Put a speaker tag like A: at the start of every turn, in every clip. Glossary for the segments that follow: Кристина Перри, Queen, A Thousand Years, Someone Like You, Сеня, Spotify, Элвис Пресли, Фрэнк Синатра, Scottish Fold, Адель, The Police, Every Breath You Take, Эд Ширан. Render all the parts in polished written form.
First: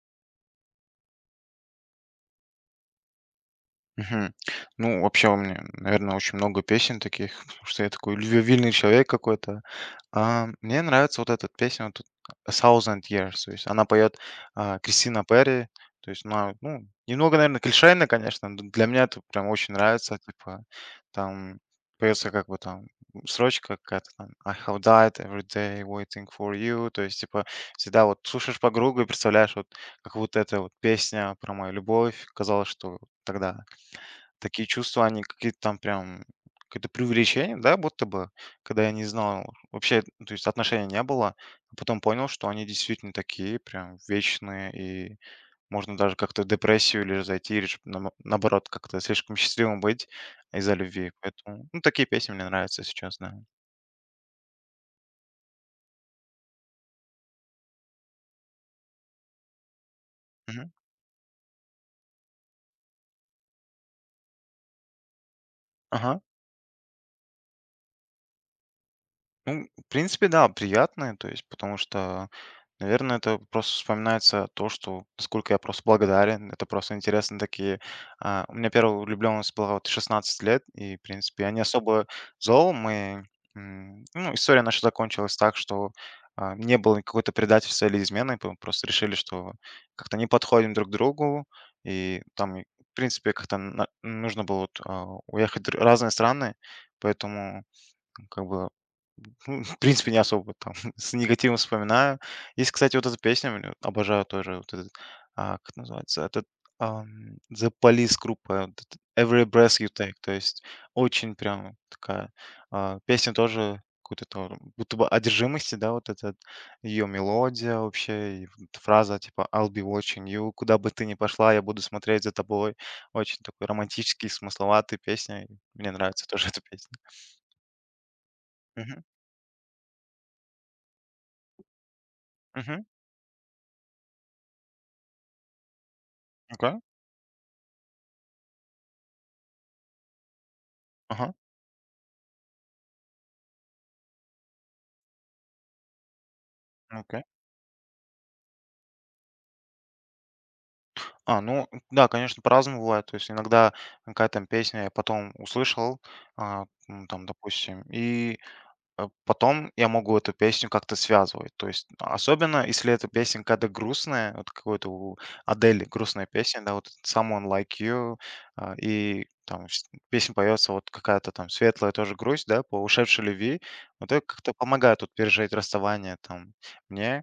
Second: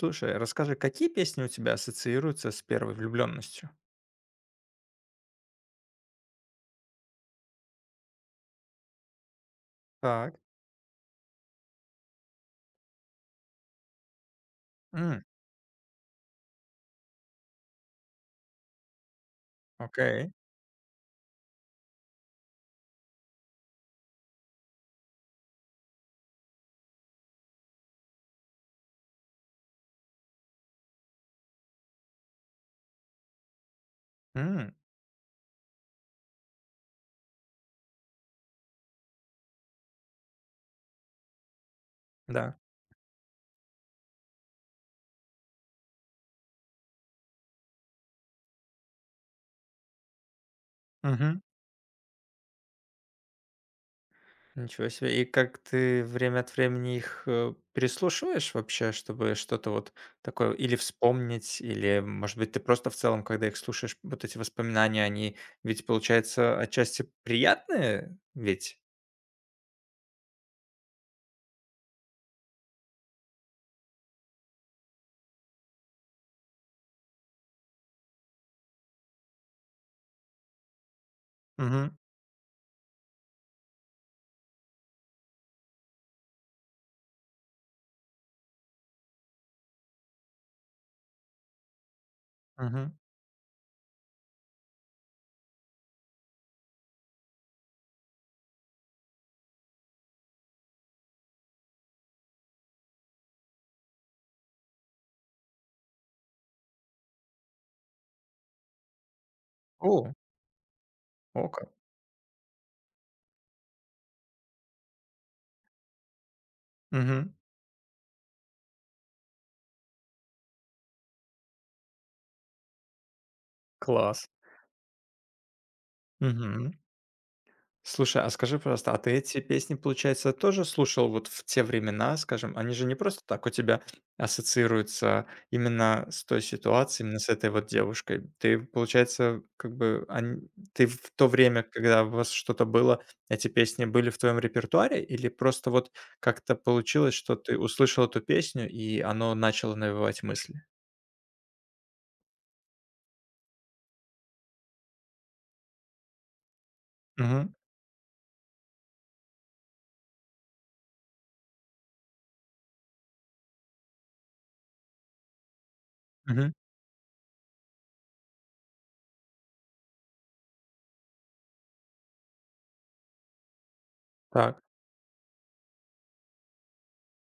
A: Слушай, расскажи, какие песни у тебя ассоциируются с первой влюбленностью?
B: Мгм. Ну, вообще у меня, наверное, очень много песен таких, потому что я такой любвеобильный человек какой-то.
A: Так.
B: Мне нравится вот эта песня, вот тут A Thousand Years, то есть она поет Кристина
A: М,
B: Перри, то есть она, ну, немного, наверное, клишейно, конечно, но для меня это прям очень нравится,
A: окей.
B: типа, там поется как бы там строчка какая-то там I have died every day waiting for you, то есть, типа, всегда вот слушаешь по кругу и представляешь вот как будто эта вот песня про мою любовь, казалось, что тогда. Такие
A: М,
B: чувства, они какие-то там прям, какое-то преувеличение, да, будто бы, когда я не знал вообще, то есть отношений не было, а потом понял, что
A: да.
B: они действительно такие прям вечные, и можно даже как-то в депрессию или зайти, или же наоборот как-то слишком счастливым быть из-за любви.
A: Мгм.
B: Поэтому, ну, такие песни мне нравятся сейчас, да.
A: Ничего себе. И как ты время от времени их переслушиваешь вообще, чтобы что-то вот такое
B: Мгм.
A: или вспомнить, или, может быть, ты просто в целом, когда их слушаешь, вот эти воспоминания, они ведь,
B: Ага.
A: получается, отчасти приятные, ведь?
B: Ну, в принципе, да, приятные, то есть, потому что наверное, это просто вспоминается то, что насколько я просто благодарен. Это просто интересно такие. У меня первая влюбленность была вот 16 лет, и, в принципе, я не
A: Угу,
B: особо зол. Мы, ну, история наша закончилась так, что не было какой-то предательства или измены. Просто решили, что как-то не подходим друг к другу. И там, и,
A: угу.
B: в принципе, как-то нужно было вот, уехать в разные страны. Поэтому, как бы, ну, в принципе, не особо там с негативом вспоминаю. Есть, кстати, вот эта песня, обожаю тоже вот этот, как называется, этот, The Police группа, вот эт Every Breath You
A: О,
B: Take. То есть очень
A: о как.
B: прям такая, песня тоже какой-то там будто бы одержимости, да, вот этот ее
A: Мгм.
B: мелодия вообще, и вот эта фраза типа "I'll be watching you", куда бы ты ни пошла, я буду смотреть за тобой. Очень такой
A: Класс.
B: романтический, смысловатый песня. Мне нравится тоже эта
A: Мгм.
B: песня.
A: Слушай, а скажи, пожалуйста, а
B: Мгм.
A: ты эти песни, получается, тоже слушал вот в те времена, скажем? Они
B: Мгм.
A: же не просто так у тебя ассоциируются именно с той
B: Окей.
A: ситуацией, именно с этой вот девушкой. Ты, получается, как бы ты в то
B: Ага.
A: время, когда у вас что-то было, эти песни были в твоем репертуаре, или просто вот как-то получилось,
B: Окей.
A: что ты услышал эту песню, и оно начало навевать мысли?
B: Ну да, конечно, по-разному бывает. То есть иногда какая-то там песня я потом услышал, там,
A: Угу.
B: допустим, и потом я могу эту песню как-то связывать. То есть особенно, если эта песня какая-то грустная, вот какой-то у Адели грустная
A: Мгм.
B: песня, да, вот Someone Like You, и там песня поется вот какая-то там светлая тоже грусть, да, по ушедшей любви. Вот это как-то
A: Так,
B: помогает вот пережить расставание там мне.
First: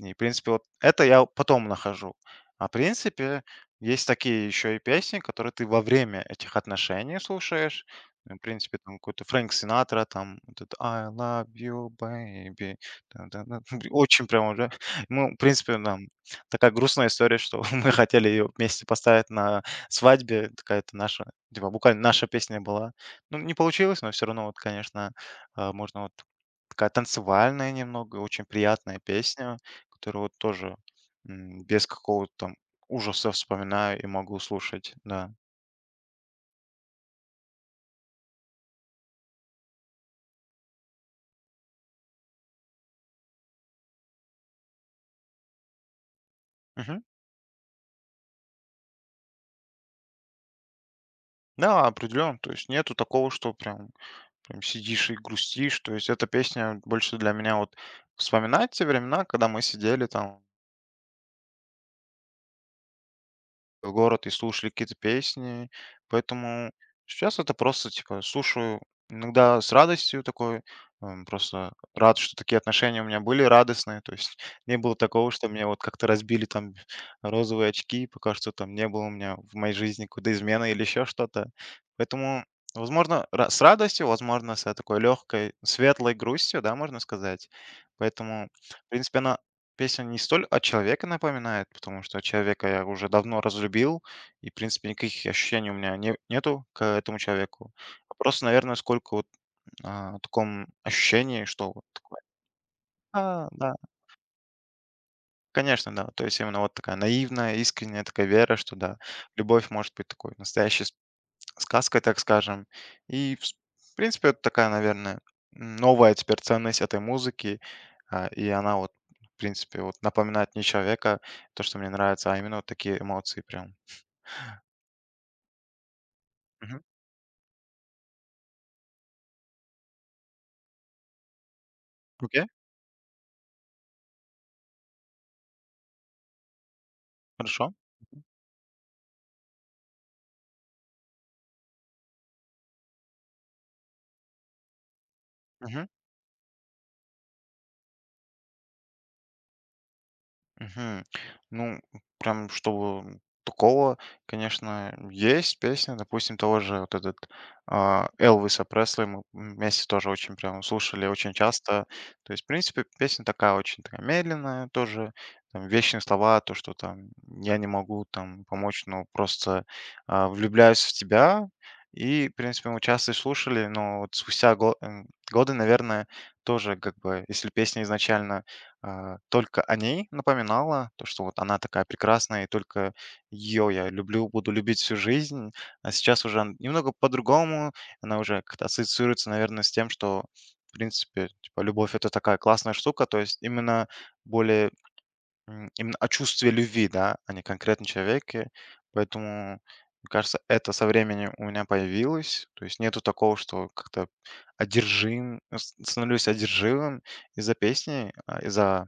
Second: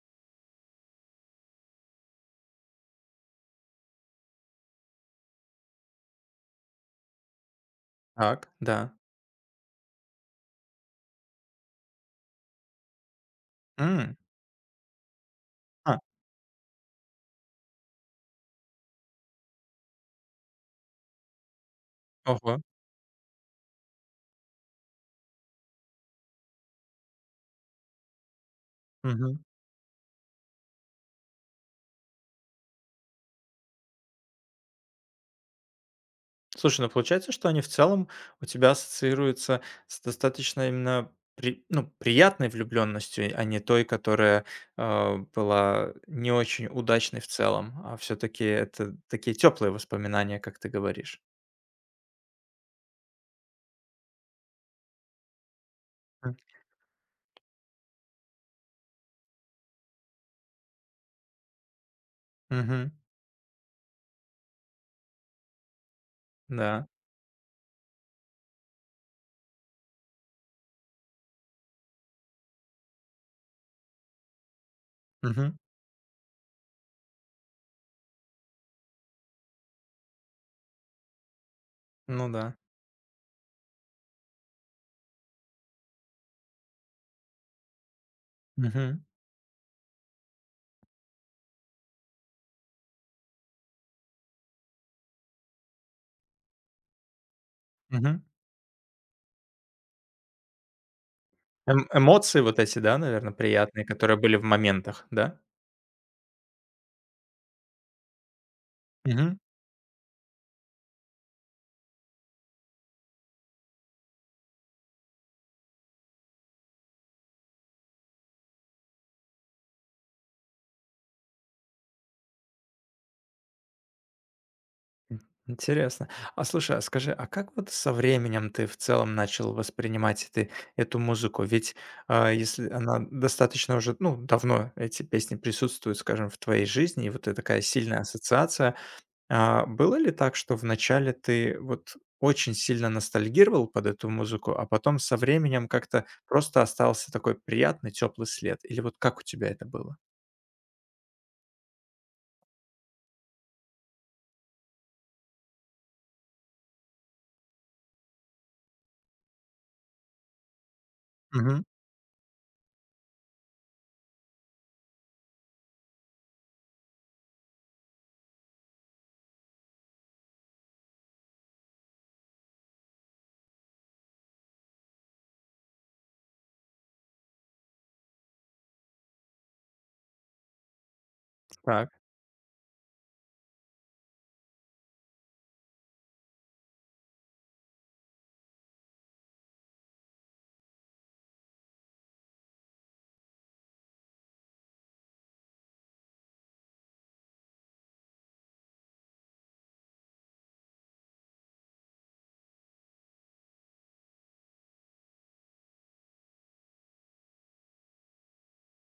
B: И, в принципе, вот это я потом нахожу. В принципе, есть такие еще и песни, которые ты во время этих отношений слушаешь. Ну, в
A: так,
B: принципе,
A: да.
B: там какой-то Фрэнк Синатра, там вот этот I love you, baby. Та- та- та.
A: М.
B: Очень прям уже. Ну, в принципе,
A: А,
B: там такая грустная история, что мы хотели ее вместе поставить на свадьбе. Такая-то наша, типа, буквально наша песня
A: ого.
B: была. Ну, не получилось, но все равно, вот, конечно, можно вот такая танцевальная немного, очень приятная
A: Мгм.
B: песня который вот тоже, без какого-то там ужаса вспоминаю и могу слушать, да.
A: Слушай, ну получается, что они в целом у тебя ассоциируются с достаточно именно ну, приятной влюбленностью, а не той, которая была не очень
B: Мгм.
A: удачной в целом, а все-таки это такие теплые воспоминания, как ты говоришь.
B: Да, определенно. То есть нету такого, что прям сидишь и грустишь. То есть эта
A: М,
B: песня больше для меня вот вспоминать те времена, когда мы сидели там
A: мгм,
B: город и слушали какие-то песни. Поэтому
A: да.
B: сейчас это просто, типа, слушаю иногда с радостью такой, просто рад, что такие отношения у меня были радостные, то есть не было такого, что
A: Мгм.
B: мне вот как-то разбили там розовые очки, пока что там не было у меня в моей жизни какой-то измены или еще что-то.
A: Ну
B: Поэтому,
A: да.
B: возможно, с радостью, возможно, с такой легкой, светлой грустью, да, можно сказать. Поэтому, в
A: Мгм,
B: принципе, она песня не столь о человека напоминает, потому что человека я уже давно разлюбил, и, в принципе, никаких ощущений у меня нету к этому человеку. А
A: мгм.
B: просто, наверное, сколько вот таком ощущении, что вот такое.
A: Эмоции вот эти, да, наверное,
B: Да,
A: приятные, которые были в моментах, да?
B: конечно, да. То есть именно вот такая наивная, искренняя такая вера, что да, любовь может быть такой настоящей сказкой, так скажем. И, вс в принципе, это такая, наверное, новая теперь ценность этой музыки. И она вот, в принципе, вот напоминает не человека, то, что мне нравится, а именно вот такие эмоции прям.
A: М, интересно. А слушай, а
B: Мгм.
A: скажи, а как вот со временем ты в целом начал воспринимать ты эту музыку? Ведь
B: Окей,
A: если она достаточно уже, ну, давно эти песни присутствуют, скажем, в твоей жизни, и вот это такая
B: хорошо.
A: сильная ассоциация, было ли так, что вначале ты вот очень сильно ностальгировал под эту музыку, а потом со временем как-то просто остался такой приятный, теплый след? Или вот как у тебя это было?
B: Мгм. Ну, прям чтобы такого, конечно, есть песня, допустим, того же вот этот Элвиса Пресли мы вместе тоже очень прям слушали очень
A: Мгм.
B: часто. То есть, в принципе, песня такая очень такая медленная тоже, там вечные слова, то, что там я не могу там помочь, но просто влюбляюсь в тебя. И, в принципе, мы часто и слушали, но вот спустя годы, наверное, тоже как бы, если песня изначально только о ней напоминала, то, что вот она такая прекрасная, и только ее я люблю, буду любить всю жизнь. А сейчас уже немного по-другому, она уже как-то ассоциируется, наверное, с тем, что, в принципе, типа, любовь — это такая классная штука, то есть именно более именно о чувстве любви, да, а не конкретно человеке. Поэтому, мне кажется, это со временем у меня появилось. То есть нету такого, что как-то одержим, становлюсь одержимым из-за песни, из-за —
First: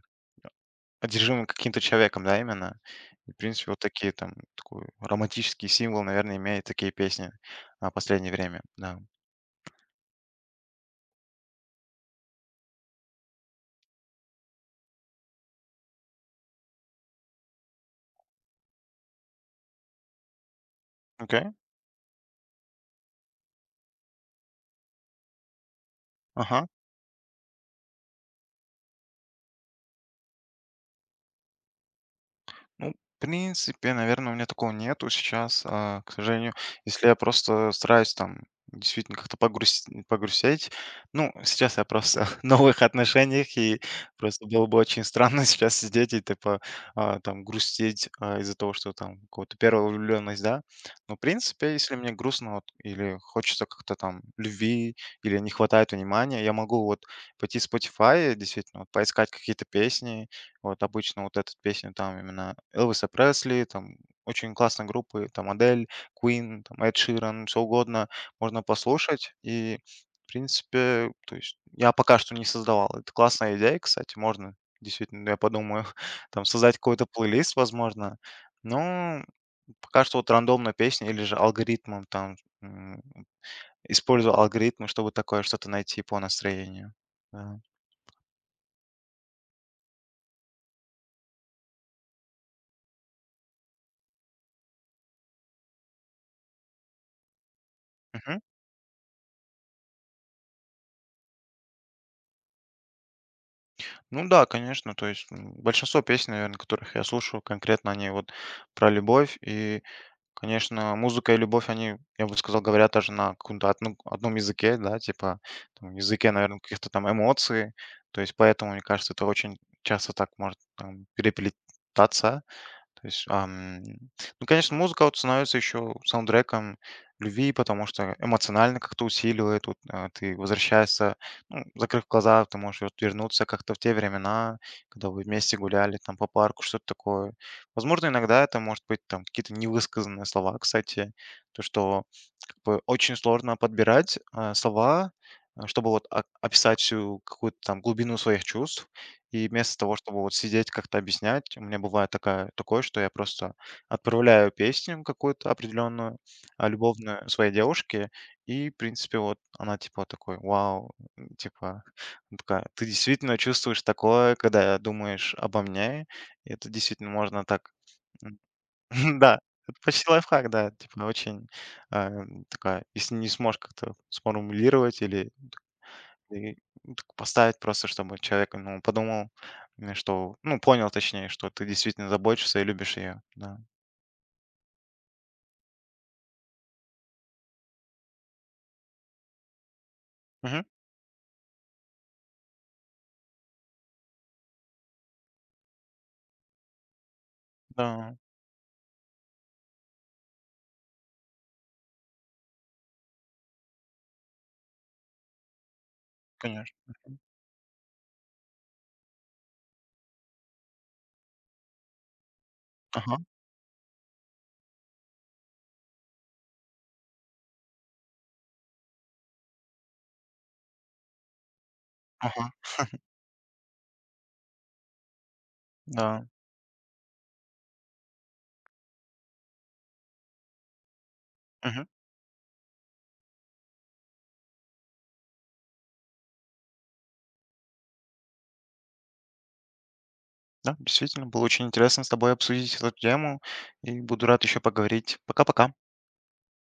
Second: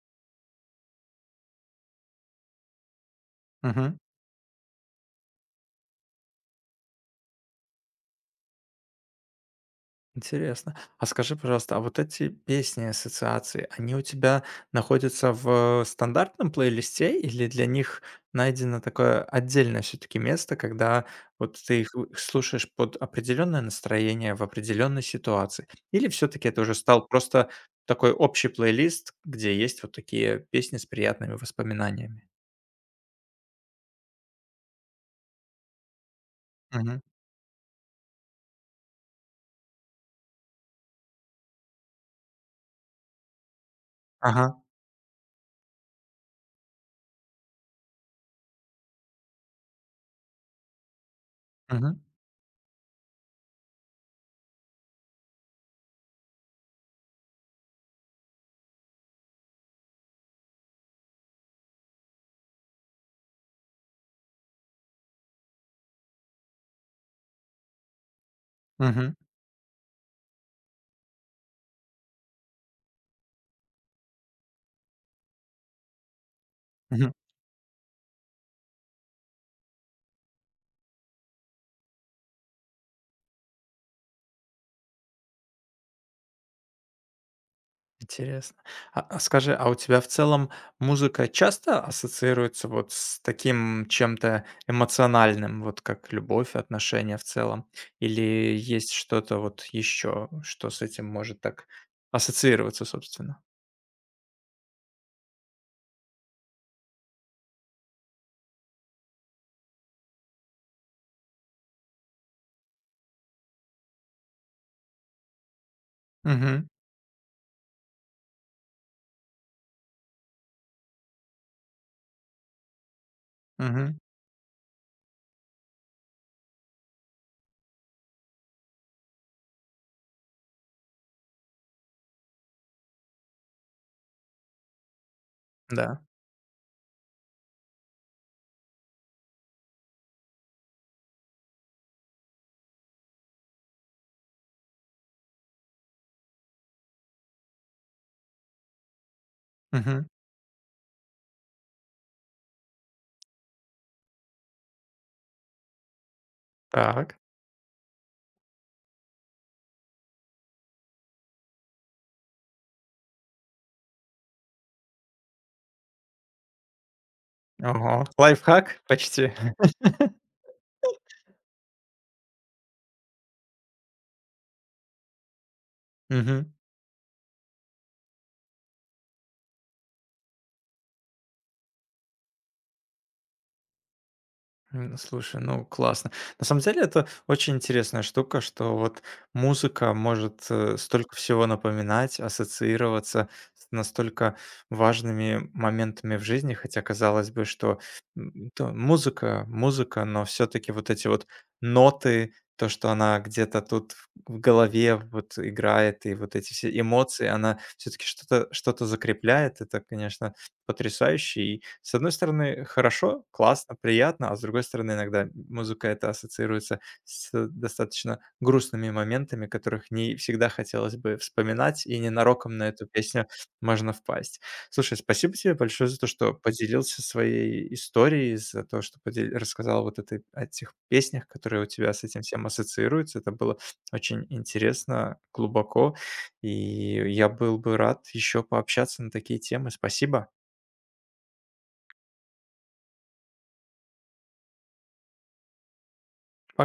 B: одержимым каким-то человеком, да, именно? И, в принципе, вот
A: Так.
B: такие там такой романтический символ, наверное, имеют такие песни, последнее время, да.
A: Интересно. А скажи, пожалуйста, а вот эти песни, ассоциации, они у тебя находятся в стандартном плейлисте или для них найдено такое отдельное все-таки место, когда
B: Окей,
A: вот ты их слушаешь под определенное настроение в определенной ситуации? Или все-таки это
B: ага.
A: уже стал просто такой общий плейлист, где есть вот такие песни с приятными воспоминаниями?
B: Ну, в принципе, наверное, у меня такого нету сейчас, к сожалению.
A: Мгм.
B: Если я просто стараюсь там действительно как-то погрузить, погрустить. Ну, сейчас я просто в новых отношениях, и просто
A: Ага.
B: было бы очень странно сейчас сидеть и типа там грустить из-за того, что там какого-то первая влюбленность, да. Но, в принципе, если
A: Мгм.
B: мне грустно вот, или хочется как-то там любви, или не хватает внимания, я могу вот пойти в Spotify, действительно, вот, поискать какие-то песни, вот обычно вот эту песню там именно Элвиса Пресли, там очень классные группы, там Адель, Queen, там Эд Ширан, что угодно можно послушать. И, в принципе, то есть я пока что не создавал. Это классная идея, кстати, можно действительно, я подумаю, там создать какой-то
A: Мгм.
B: плейлист, возможно. Но пока что вот рандомно песня или же алгоритмом там м, использую алгоритмы, чтобы такое что-то найти по настроению. Да.
A: Интересно. А скажи, а у тебя в целом музыка часто ассоциируется вот с таким чем-то эмоциональным, вот как любовь, отношения в целом? Или есть что-то вот еще, что с этим может так ассоциироваться, собственно?
B: Ну да, конечно. То есть большинство песен, наверное, которых я слушаю, конкретно они вот про любовь. И, конечно, музыка и любовь, они, я бы сказал, говорят даже на каком-то одном языке, да, типа там, языке, наверное,
A: Угу.
B: каких-то там эмоций. То есть поэтому, мне кажется, это очень часто так может там, переплетаться. То есть,
A: Угу.
B: ну, конечно, музыка вот становится еще саундтреком любви, потому что эмоционально как-то усиливает. Вот, ты возвращаешься, ну, закрыв глаза, ты можешь вот вернуться как-то в те времена, когда вы вместе гуляли
A: Да.
B: там по парку, что-то такое. Возможно, иногда это может быть там какие-то невысказанные слова, кстати, то, что как бы очень сложно подбирать слова, чтобы вот описать всю какую-то там глубину своих чувств. И вместо того,
A: Угу.
B: чтобы вот сидеть как-то объяснять, у меня бывает такая такое, что я просто отправляю песню какую-то определенную,
A: Так.
B: любовную своей девушке, и, в принципе, вот она типа такой: "Вау!" Типа, она такая: "Ты действительно чувствуешь такое, когда думаешь обо мне?" И это действительно можно так.
A: Ого.
B: М,
A: Лайфхак почти.
B: да, это почти лайфхак, да, типа очень, такая, если не сможешь как-то сформулировать или
A: Угу.
B: и, ну, так поставить просто, чтобы человек, ну, подумал, что ну, понял, точнее, что ты действительно заботишься и любишь ее. Да.
A: М, слушай, ну классно. На самом деле это очень интересная штука, что вот музыка может
B: Мгм.
A: столько всего напоминать, ассоциироваться с настолько важными моментами в жизни, хотя казалось бы, что
B: Да,
A: то музыка, музыка, но все-таки вот эти вот ноты, то, что она где-то тут в голове вот играет, и вот эти
B: конечно.
A: все
B: Мгм.
A: эмоции, она все-таки что-то что закрепляет. Это, конечно, потрясающе. И, с одной стороны,
B: Ага,
A: хорошо, классно, приятно, а с другой стороны, иногда музыка это ассоциируется с достаточно грустными моментами, которых не всегда хотелось бы вспоминать, и
B: ага,
A: ненароком на эту песню можно впасть. Слушай, спасибо тебе большое за то,
B: да.
A: что поделился своей историей, за то, что рассказал вот этой, о тех песнях, которые у
B: Мгм.
A: тебя с этим всем ассоциируются. Это было очень интересно, глубоко, и я был бы рад еще пообщаться на такие темы. Спасибо.
B: Да, действительно, было очень интересно с тобой обсудить эту тему, и буду рад еще поговорить. Пока-пока.
A: Пока.